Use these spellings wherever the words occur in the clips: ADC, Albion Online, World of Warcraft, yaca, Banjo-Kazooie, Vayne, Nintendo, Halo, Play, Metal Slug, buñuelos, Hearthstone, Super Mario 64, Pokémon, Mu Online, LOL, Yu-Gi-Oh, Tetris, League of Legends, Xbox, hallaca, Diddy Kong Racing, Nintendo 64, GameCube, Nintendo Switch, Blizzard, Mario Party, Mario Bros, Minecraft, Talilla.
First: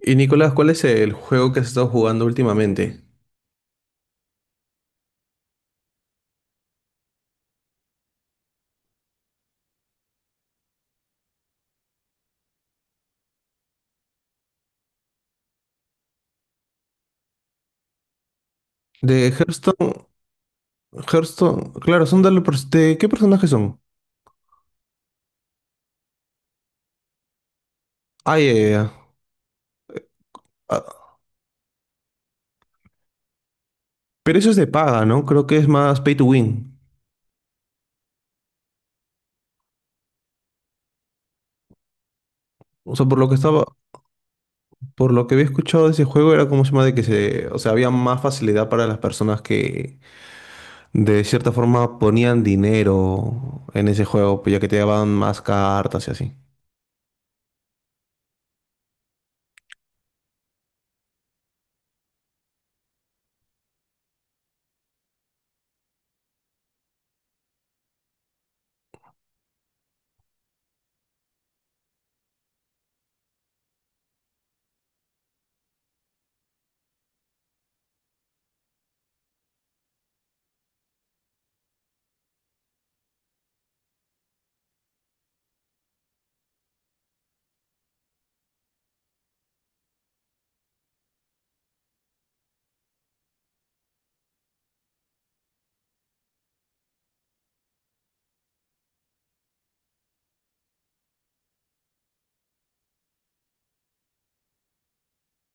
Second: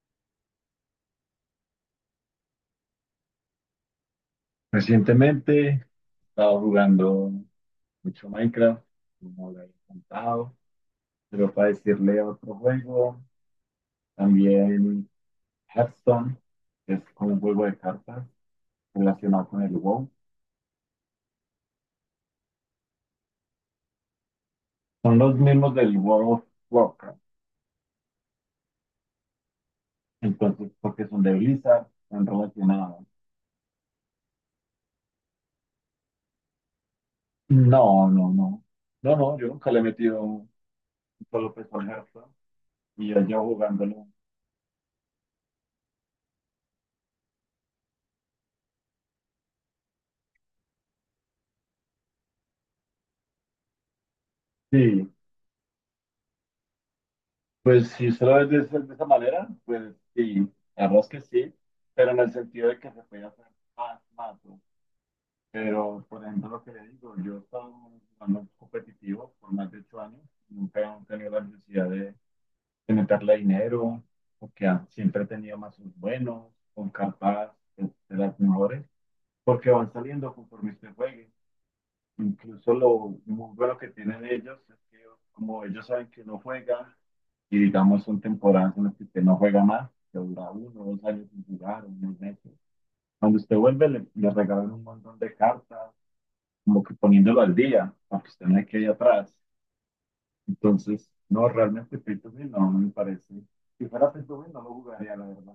Y Nicolás, ¿cuál es el juego que has estado jugando últimamente? Recientemente he estado jugando mucho Minecraft, como lo he contado, pero para decirle otro juego, también Hearthstone, que es como un juego de cartas De relacionado con el Hearthstone, WoW. Hearthstone, claro, son de, ¿qué personajes son? Son los mismos del World of Warcraft, Ah, ya, ya, ya. entonces Ah, porque son de Blizzard, están relacionados. pero eso es de paga, ¿no? Creo que es más pay to win. No, no, no. No, no, yo nunca le he metido un solo peso al Hearthstone O sea, y por yo lo que llevo estaba, jugándolo. por lo que había escuchado de ese juego era, como se llama, de que se, o sea, había más facilidad para las personas que de cierta forma ponían dinero en ese juego, pues, ya que te daban Sí, más cartas y así. pues si usted lo ve de esa manera, pues sí, la verdad es que sí, pero en el sentido de que se puede hacer más, más, ¿no? Pero, por ejemplo, lo que le digo, yo he estado jugando competitivo por más de 8 años, nunca he tenido la necesidad de meterle dinero, porque siempre he tenido mazos buenos, con cartas de, de las mejores, porque van saliendo conforme usted juegue. Incluso lo muy bueno que tienen ellos es que como ellos saben que uno juega, y digamos son temporadas en las que usted no juega más, que dura uno, o 2 años sin jugar, unos meses. Cuando usted vuelve, le regalan un montón de cartas, como que poniéndolo al día, para que usted no quede atrás. Entonces, no, realmente free to play no me parece. Si fuera free to play, no lo jugaría, la verdad.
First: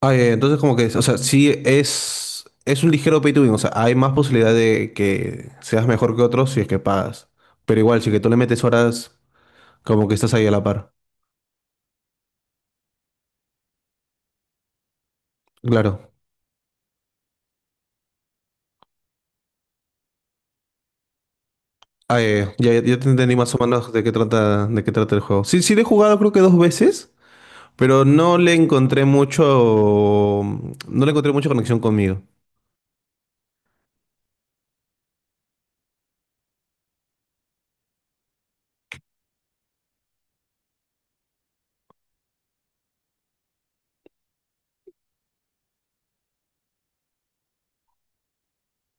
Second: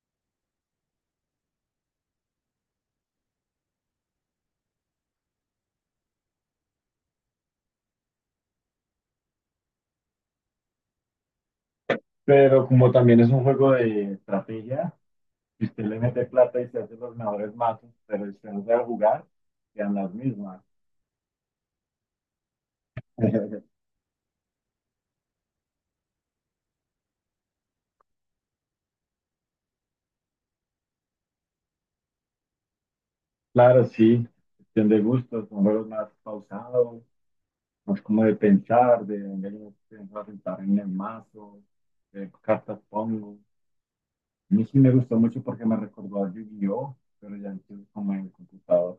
Ah, entonces como que, o sea, sí es un ligero pay to win, o sea, hay más posibilidad de que seas mejor que otros si es que pagas. Pero igual, si que tú le metes horas, como que estás ahí a la par. Pero como también es un juego de estrategia, si usted le Claro. mete plata y se hace los mejores mazos, pero si usted no sabe jugar, quedan las mismas. Ah, ya, ya, ya te entendí más o menos de qué trata el juego. Sí, sí le he jugado creo que dos veces, pero no le encontré mucho, no le encontré mucha conexión conmigo. Claro, sí, cuestión de gustos, son juegos más pausados, más como de pensar, de venir a sentar en el mazo, de cartas pongo. A mí sí me gustó mucho porque me recordó a Yu-Gi-Oh, pero ya entonces como en el computador.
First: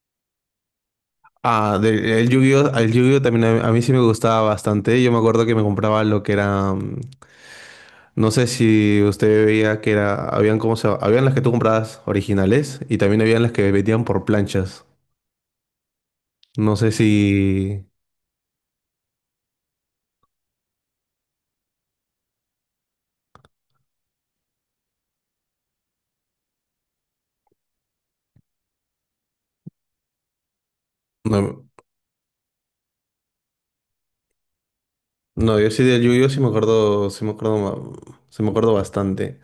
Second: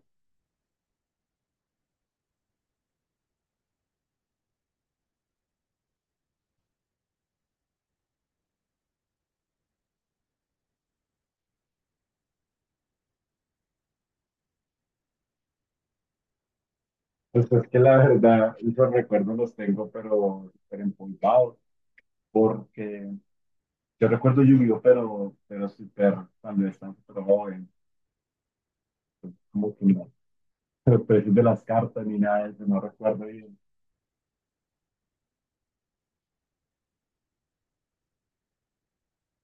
Ah, del el Yu-Gi-Oh también a mí sí me gustaba bastante. Yo me acuerdo que me compraba lo que era. No sé si usted veía que era, habían, habían las que tú comprabas originales y también habían las que vendían por planchas. No sé si Pues es que la verdad, esos recuerdos los tengo, pero súper empolvados, porque yo recuerdo Yu-Gi-Oh, pero súper, cuando estaba súper joven, como que no, los precios de las no, cartas ni nada de eso, no recuerdo bien. no. Yo sí del Yu-Gi-Oh sí me acuerdo, sí me acuerdo, sí me acuerdo bastante.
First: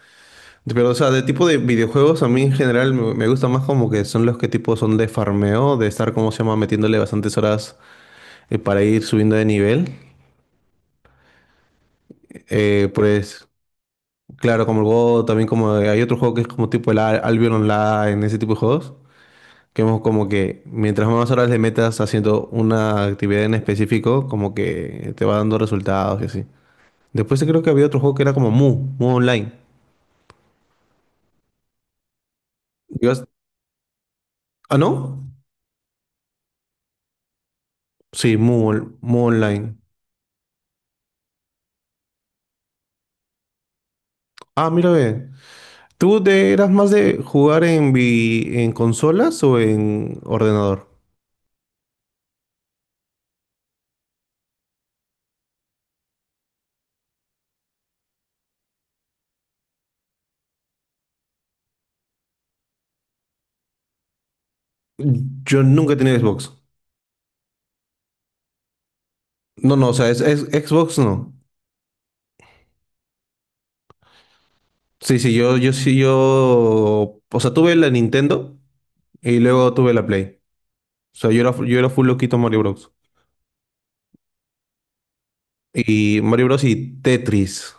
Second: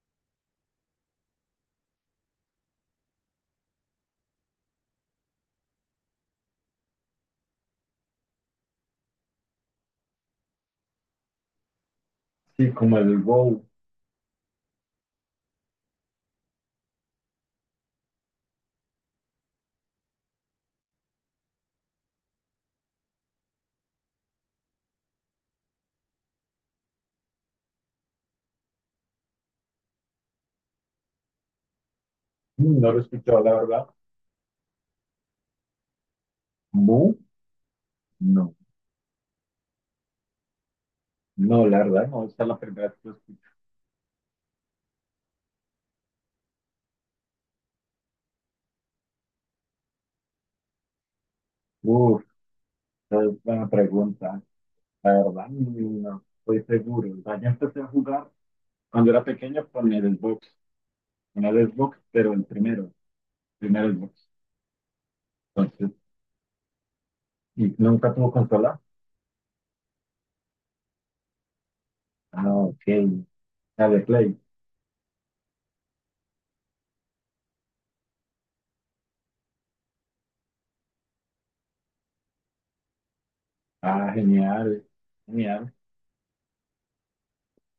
Pero o sea, de tipo de videojuegos a mí en general me gusta más como que son los que tipo son de farmeo, de estar, como se llama, metiéndole bastantes horas, para ir subiendo de nivel. Sí, Eh, como el pues WoW. claro, como el Go, también como hay otro juego que es como tipo el Albion Online, ese tipo de juegos. Que hemos como que mientras más horas le metas haciendo una actividad en específico, como que te va dando resultados y así. Después creo que había otro juego que era como Mu, Mu Online. No lo he Yo as- escuchado, la verdad. ¿Ah, no? ¿Mu? Sí, No. Mu, Mu Online. No, la verdad, no, esta es la primera vez que lo escucho. Ah, mira, ve. ¿Tú te eras más de jugar en, en consolas o en ordenador? Uf, esa es buena pregunta. La verdad, no estoy seguro. O sea, yo empecé a jugar cuando era pequeño con el Xbox, pero el primer Xbox. Yo Entonces, nunca he tenido Xbox. ¿y nunca tuvo consola? No, no, o sea, Xbox no. Ok, la de Play. Sí, sí, yo. O sea, tuve la Nintendo y luego tuve la Play. O sea, yo era full loquito en Mario Bros. Genial, genial. Y Mario Bros. Y Tetris.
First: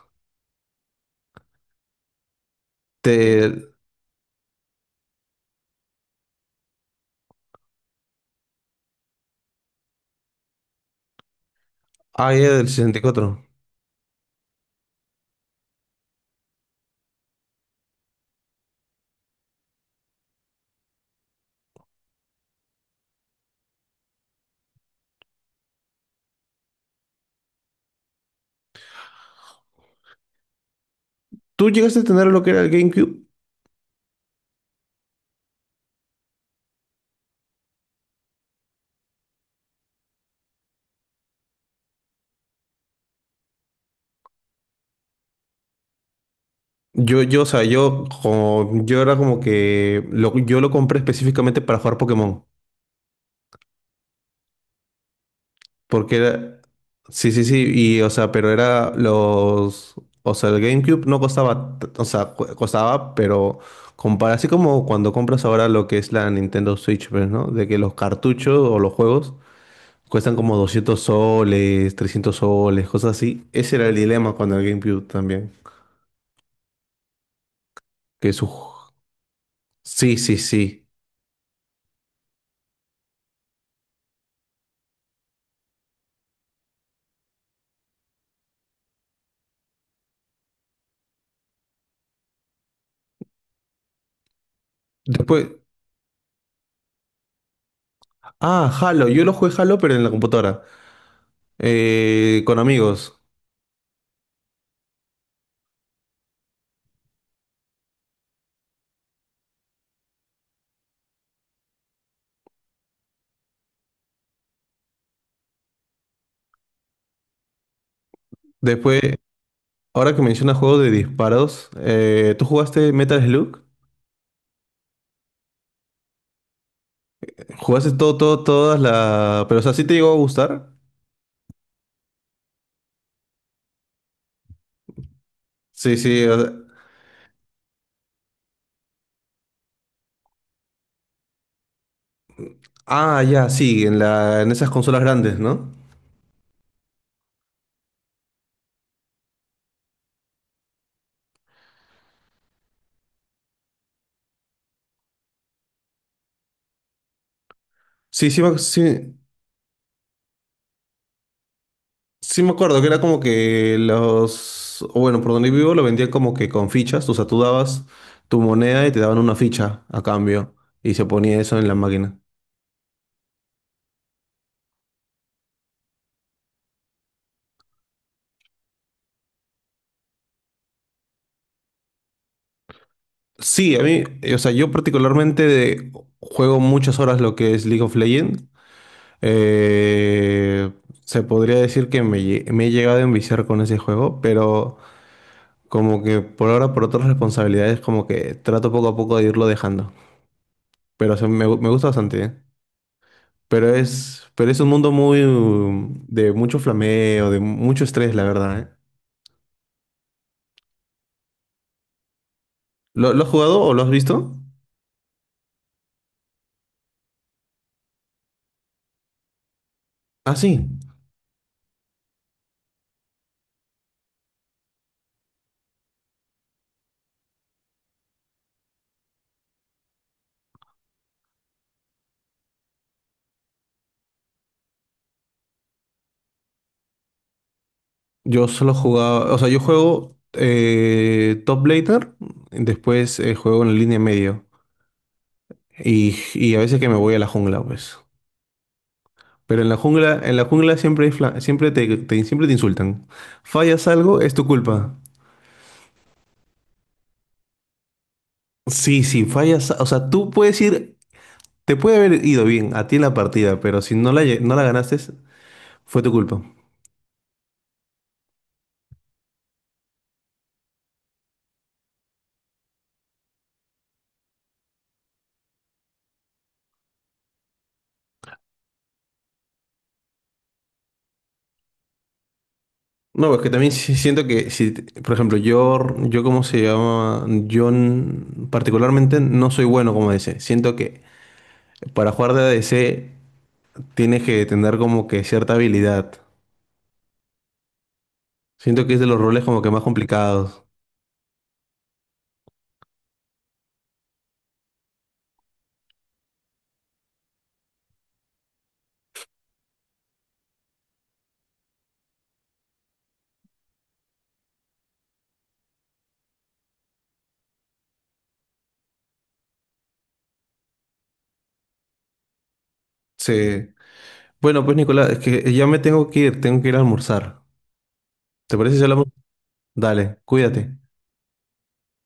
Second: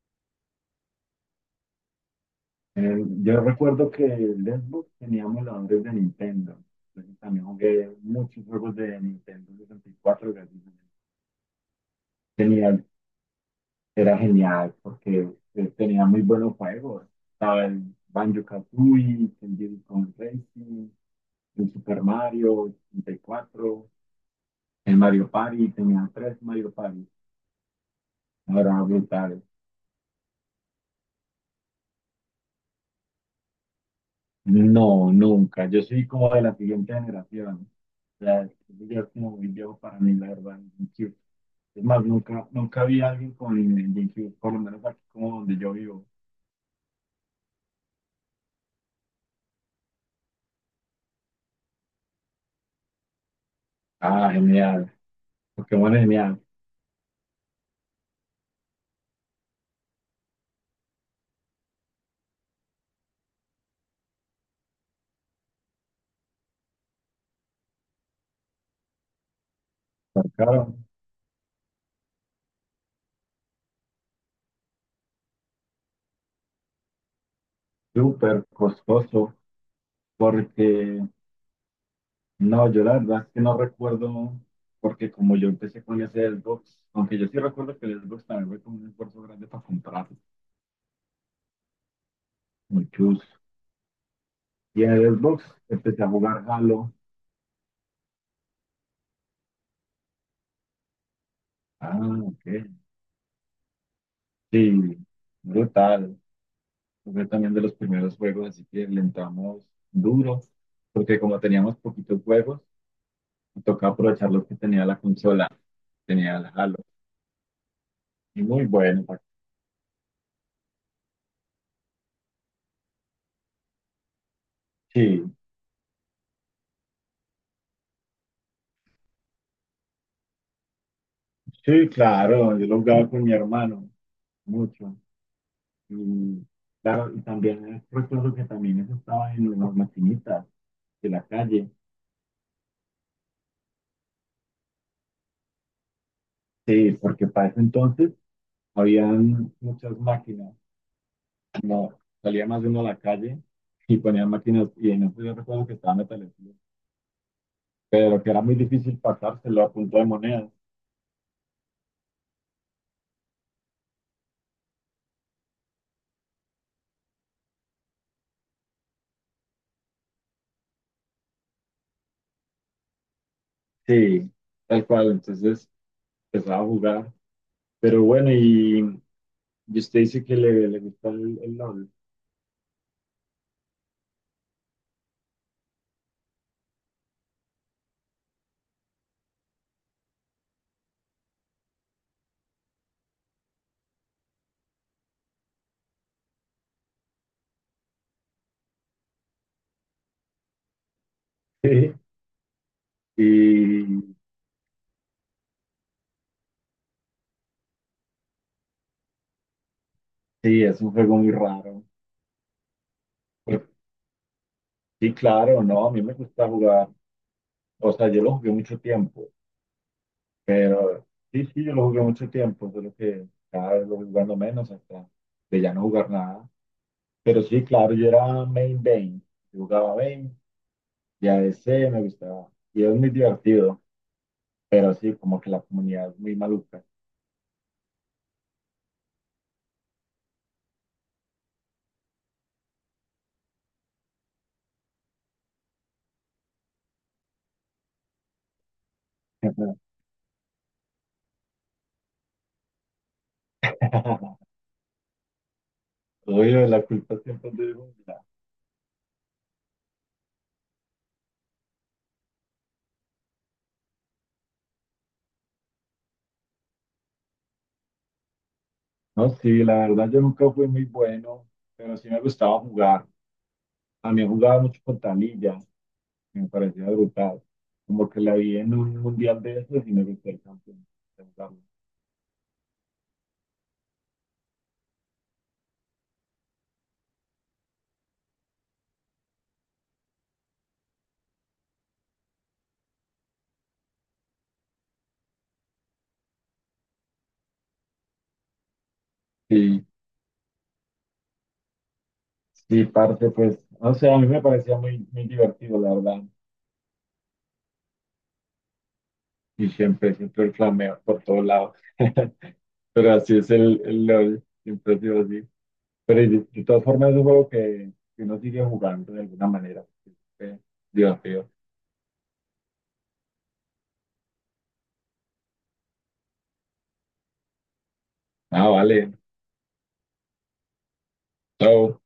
Yo Te... recuerdo que el Xbox tenía emuladores de Nintendo. Entonces, también jugué muchos juegos de Nintendo 64, gracias a Dios. Ah, era del Tenía 64. Era genial porque tenía muy buenos juegos. Estaba el Banjo-Kazooie, el Diddy Kong Racing, el Super Mario 64, el Mario Party, tenía tres Mario Party. Ahora brutal. ¿Tú llegaste a tener lo que era el GameCube? No, nunca. Yo soy como de la siguiente generación. O sea, yo es como muy viejo para mí, la verdad, el GameCube. Es más, nunca, nunca vi a alguien con el GameCube, por lo menos aquí como donde yo vivo. O sea, yo era como que yo lo compré específicamente para jugar Pokémon. Genial. Pokémon es Porque genial. era. Sí, sí, sí. Y, o sea, pero era los. O sea, el GameCube no costaba. O sea, costaba, pero. Compara, así como cuando compras ahora lo que es la Nintendo Switch, pues, ¿no? De que los cartuchos o los juegos cuestan como Sacaron 200 soles, 300 soles, cosas así. Ese era el dilema con el GameCube también. Que súper su... costoso. Sí, sí, sí. Porque, no, yo la verdad es que no recuerdo, porque como yo empecé con ese Xbox, aunque yo sí recuerdo que el Xbox también fue como un esfuerzo grande para comprarlo, muy chus. Y en el Xbox Después... empecé a jugar Halo. Ah, Halo. Yo lo jugué Halo, pero en la computadora, Ah, ok. con amigos. Sí, brutal. Fue también de los primeros juegos, así que le entramos duro, porque como teníamos poquitos juegos, me tocaba aprovechar lo que tenía la consola, tenía el Halo. Y muy Después, bueno. ahora que mencionas juegos de disparos, ¿tú jugaste Metal Slug? Sí, ¿Jugaste todo, todo, todas las...? Pero, o sea, ¿sí te llegó a gustar? sí, claro, yo lo jugaba con mi hermano, mucho. Sí, sí. Y claro, y también recuerdo que también eso estaba en las maquinitas de la calle. Ah, ya, sí, en esas consolas grandes, ¿no? Sí, porque para ese entonces habían muchas máquinas. No, salía más de uno a la calle y ponían máquinas. Y en eso yo recuerdo que estaba Metal Slug, pero Sí, que era sí, muy difícil sí, pasárselo a punto de monedas. sí me acuerdo que era como que los, o bueno, por donde vivo lo vendían como que con fichas, o sea, tú dabas tu moneda y te daban una ficha a cambio y se ponía eso en la máquina. Sí, tal cual. Entonces empezaba a jugar. Pero bueno, y usted dice que le gusta el LOL. Sí, a mí, o sea, yo particularmente juego muchas horas lo que es League of Legends. Eh, Se podría decir que me he llegado a enviciar con ese juego, pero como que por ahora, por otras responsabilidades, como que trato poco a poco de irlo dejando. Pero o sea, me gusta Sí. bastante, ¿eh? Y Pero es un mundo muy de mucho flameo, de mucho estrés, la verdad, ¿eh? sí, es un juego muy raro. Lo has jugado o lo has visto? Sí, claro, no, a mí me gusta jugar. O sea, yo lo jugué mucho tiempo, Ah, sí. pero sí, sí, yo lo jugué mucho tiempo, solo que cada vez lo voy jugando menos hasta de ya no jugar nada. Pero sí, claro, yo era main Vayne, yo jugaba Vayne y ADC me gustaba. Y es muy divertido, pero sí, como que la comunidad es muy maluca. Yo solo jugaba, o sea, yo juego, top laner, después juego en la línea medio y a veces que me voy a la jungla, pues. Pero en la jungla siempre siempre te insultan. Fallas algo, es tu culpa. Oye, la culpa siempre es de uno. Sí, sí, fallas, o sea, tú puedes ir, te puede haber ido bien a ti en la partida, pero si no la, no la ganaste, fue tu culpa. No, sí, la verdad yo nunca fui muy bueno, pero sí me gustaba jugar. También jugaba mucho con Talilla, me parecía brutal. Como que la vi en un mundial de esos y me gustó el campeón. No, es que también siento que si, por ejemplo, yo, cómo se llama, particularmente no soy bueno como ADC. Siento que para jugar de ADC tienes que tener como que cierta habilidad. Siento que es de los roles como que más Sí, complicados. sí, parte, pues, o sea, a mí me parecía muy, muy divertido, la verdad. Y siempre, siempre el flameo por todos lados. Pero así es el LOL, siempre ha sido así. Pero de todas formas es un juego que uno sigue jugando de alguna manera, porque es divertido. Sí. Bueno, pues Nicolás, es que ya me tengo que ir a almorzar. ¿Te parece si hablamos? Vale. Dale, cuídate. Chao.